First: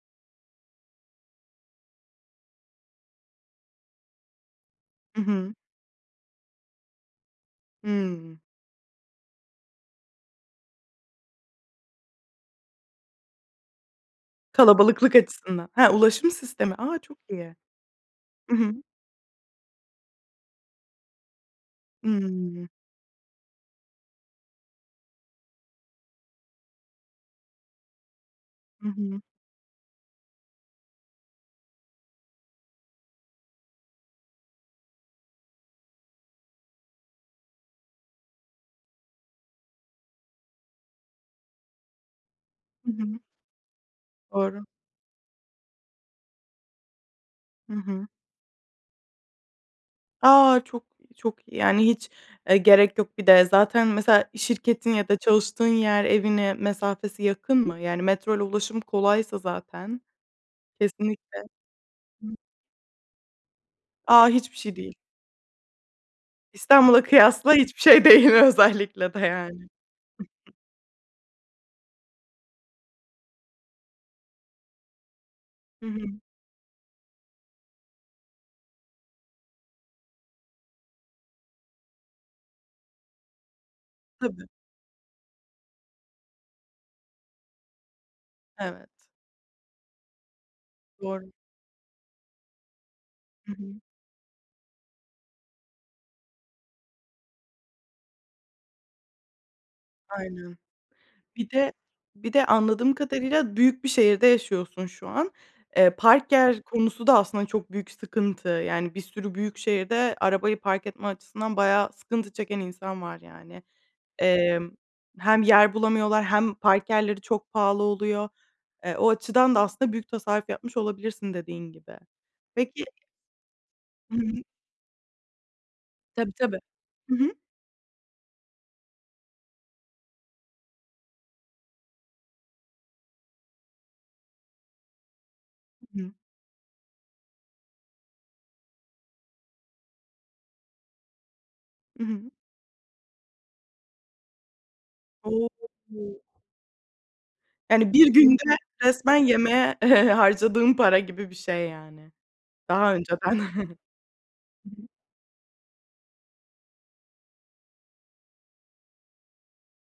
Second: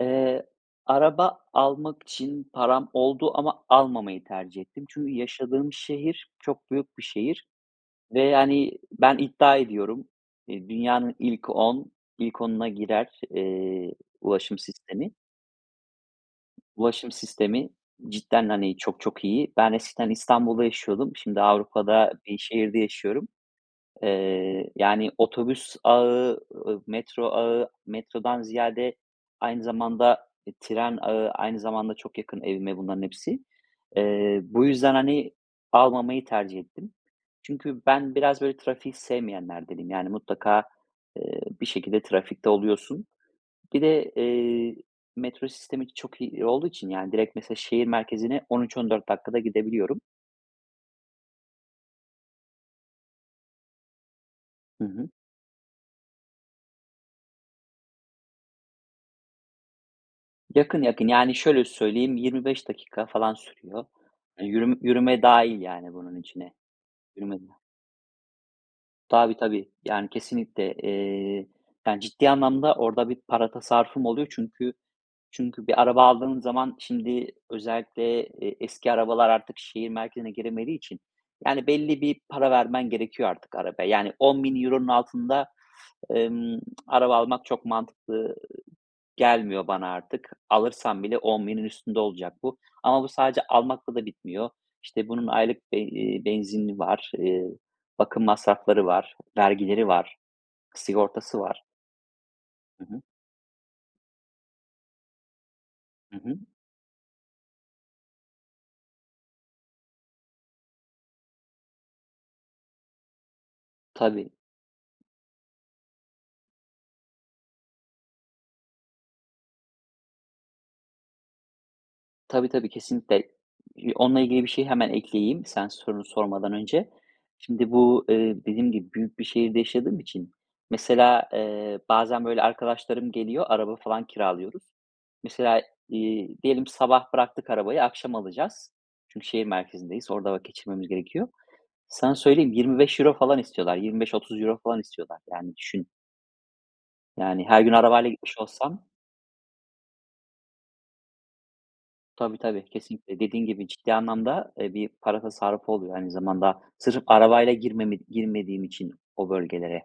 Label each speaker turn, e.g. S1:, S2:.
S1: Eee, araba almak için param oldu ama almamayı tercih ettim. Çünkü
S2: Hı hı.
S1: yaşadığım şehir çok büyük bir şehir ve
S2: Hımm.
S1: yani, ben iddia ediyorum, eee, dünyanın ilk on ilk onuna girer, eee, ulaşım sistemi.
S2: Kalabalıklık açısından. Ha! Ulaşım sistemi. A!
S1: Ulaşım
S2: Çok iyi.
S1: sistemi cidden,
S2: I
S1: hani,
S2: hı.
S1: çok, çok iyi. Ben eskiden İstanbul'da yaşıyordum. Şimdi Avrupa'da bir
S2: Imm.
S1: şehirde yaşıyorum. Eee, yani, otobüs ağı, ııı, metro ağı, metrodan
S2: Hı
S1: ziyade
S2: hı.
S1: aynı zamanda, eee, tren ağı, aynı zamanda çok yakın evime bunların hepsi. Eee, bu yüzden, hani, almamayı tercih ettim. Çünkü ben biraz, böyle, trafiği sevmeyenlerdenim. Yani, mutlaka, eee, bir şekilde trafikte
S2: Hı
S1: oluyorsun.
S2: hı.
S1: Bir de,
S2: Doğru.
S1: eee, metro sistemi de çok iyi olduğu için, yani direkt mesela
S2: Hı
S1: şehir
S2: hı.
S1: merkezine 13-14 dakikada gidebiliyorum.
S2: A! Çok, çok iyi. Yani, hiç, eee, gerek yok. Bir de zaten mesela
S1: Hı
S2: şirketin
S1: hı.
S2: ya da çalıştığın yer evine mesafesi yakın mı? Yani, metroyla ulaşım kolaysa zaten.
S1: Yakın, yakın. Yani,
S2: Kesinlikle.
S1: şöyle söyleyeyim,
S2: Hıı.
S1: 25 dakika falan sürüyor.
S2: A!
S1: Hani,
S2: Hiçbir şey
S1: yürüme
S2: değil.
S1: yürüme dâhil yani bunun içine.
S2: İstanbul'a
S1: Yürüme
S2: kıyasla
S1: dâhil.
S2: hiçbir şey değil özellikle de,
S1: Tabii, tabii.
S2: yani.
S1: Yani, kesinlikle. Eee, yani, ciddi anlamda orada bir para tasarrufum oluyor çünkü çünkü bir
S2: Hı
S1: araba
S2: hı.
S1: aldığım zaman şimdi özellikle, eee, eski arabalar artık şehir merkezine giremediği için. Yani, belli bir para vermen gerekiyor artık arabaya. Yani, on
S2: Tabii.
S1: bin euronun altında emm, araba almak çok mantıklı, ııı,
S2: Evet.
S1: gelmiyor bana artık. Alırsan bile
S2: Doğru.
S1: 10.000'in üstünde olacak bu. Ama bu sadece
S2: Hı hı.
S1: almakla da bitmiyor. İşte, bunun aylık be eee, benzini var, eee, bakım masrafları var, vergileri var,
S2: Aynen.
S1: sigortası
S2: Bir
S1: var.
S2: de bir de
S1: Hı
S2: anladığım
S1: hı.
S2: kadarıyla büyük bir şehirde yaşıyorsun şu an. Eee,
S1: Hı
S2: park
S1: hı.
S2: yer konusu da aslında çok büyük sıkıntı. Yani, bir sürü büyük şehirde arabayı park etme açısından bayağı sıkıntı çeken insan var, yani.
S1: Tabii.
S2: Emm, hem yer bulamıyorlar hem park yerleri çok pahalı oluyor. Eee, o açıdan da aslında büyük tasarruf yapmış olabilirsin dediğin gibi.
S1: Tabii, tabii.
S2: Peki
S1: Kesinlikle. İii,
S2: Hı
S1: onunla
S2: hı.
S1: ilgili bir şey hemen ekleyeyim sen sorunu
S2: Tabii,
S1: sormadan
S2: tabii.
S1: önce.
S2: Hı hı.
S1: Şimdi bu, eee, dediğim gibi büyük bir şehirde yaşadığım için, mesela, eee, bazen, böyle, arkadaşlarım geliyor, araba falan kiralıyoruz. Mesela,
S2: Hı hı.
S1: iii, diyelim sabah bıraktık arabayı, akşam alacağız. Çünkü şehir merkezindeyiz. Orada vakit geçirmemiz gerekiyor.
S2: I
S1: Sana
S2: hı.
S1: söyleyeyim, €25 falan istiyorlar. €25-30 falan istiyorlar.
S2: O!
S1: Yani düşün. Yani, her gün
S2: Yani, 1
S1: arabayla gitmiş
S2: günde
S1: olsam.
S2: resmen yemeğe harcadığın para gibi bir şey, yani.
S1: Tabii, tabii.
S2: Daha
S1: Kesinlikle.
S2: önceden.
S1: Dediğin gibi,
S2: Hı
S1: ciddi anlamda, eee,
S2: hı.
S1: bir para tasarrufu oluyor aynı zamanda, sırf arabayla girmemi girmediğim için o bölgelere.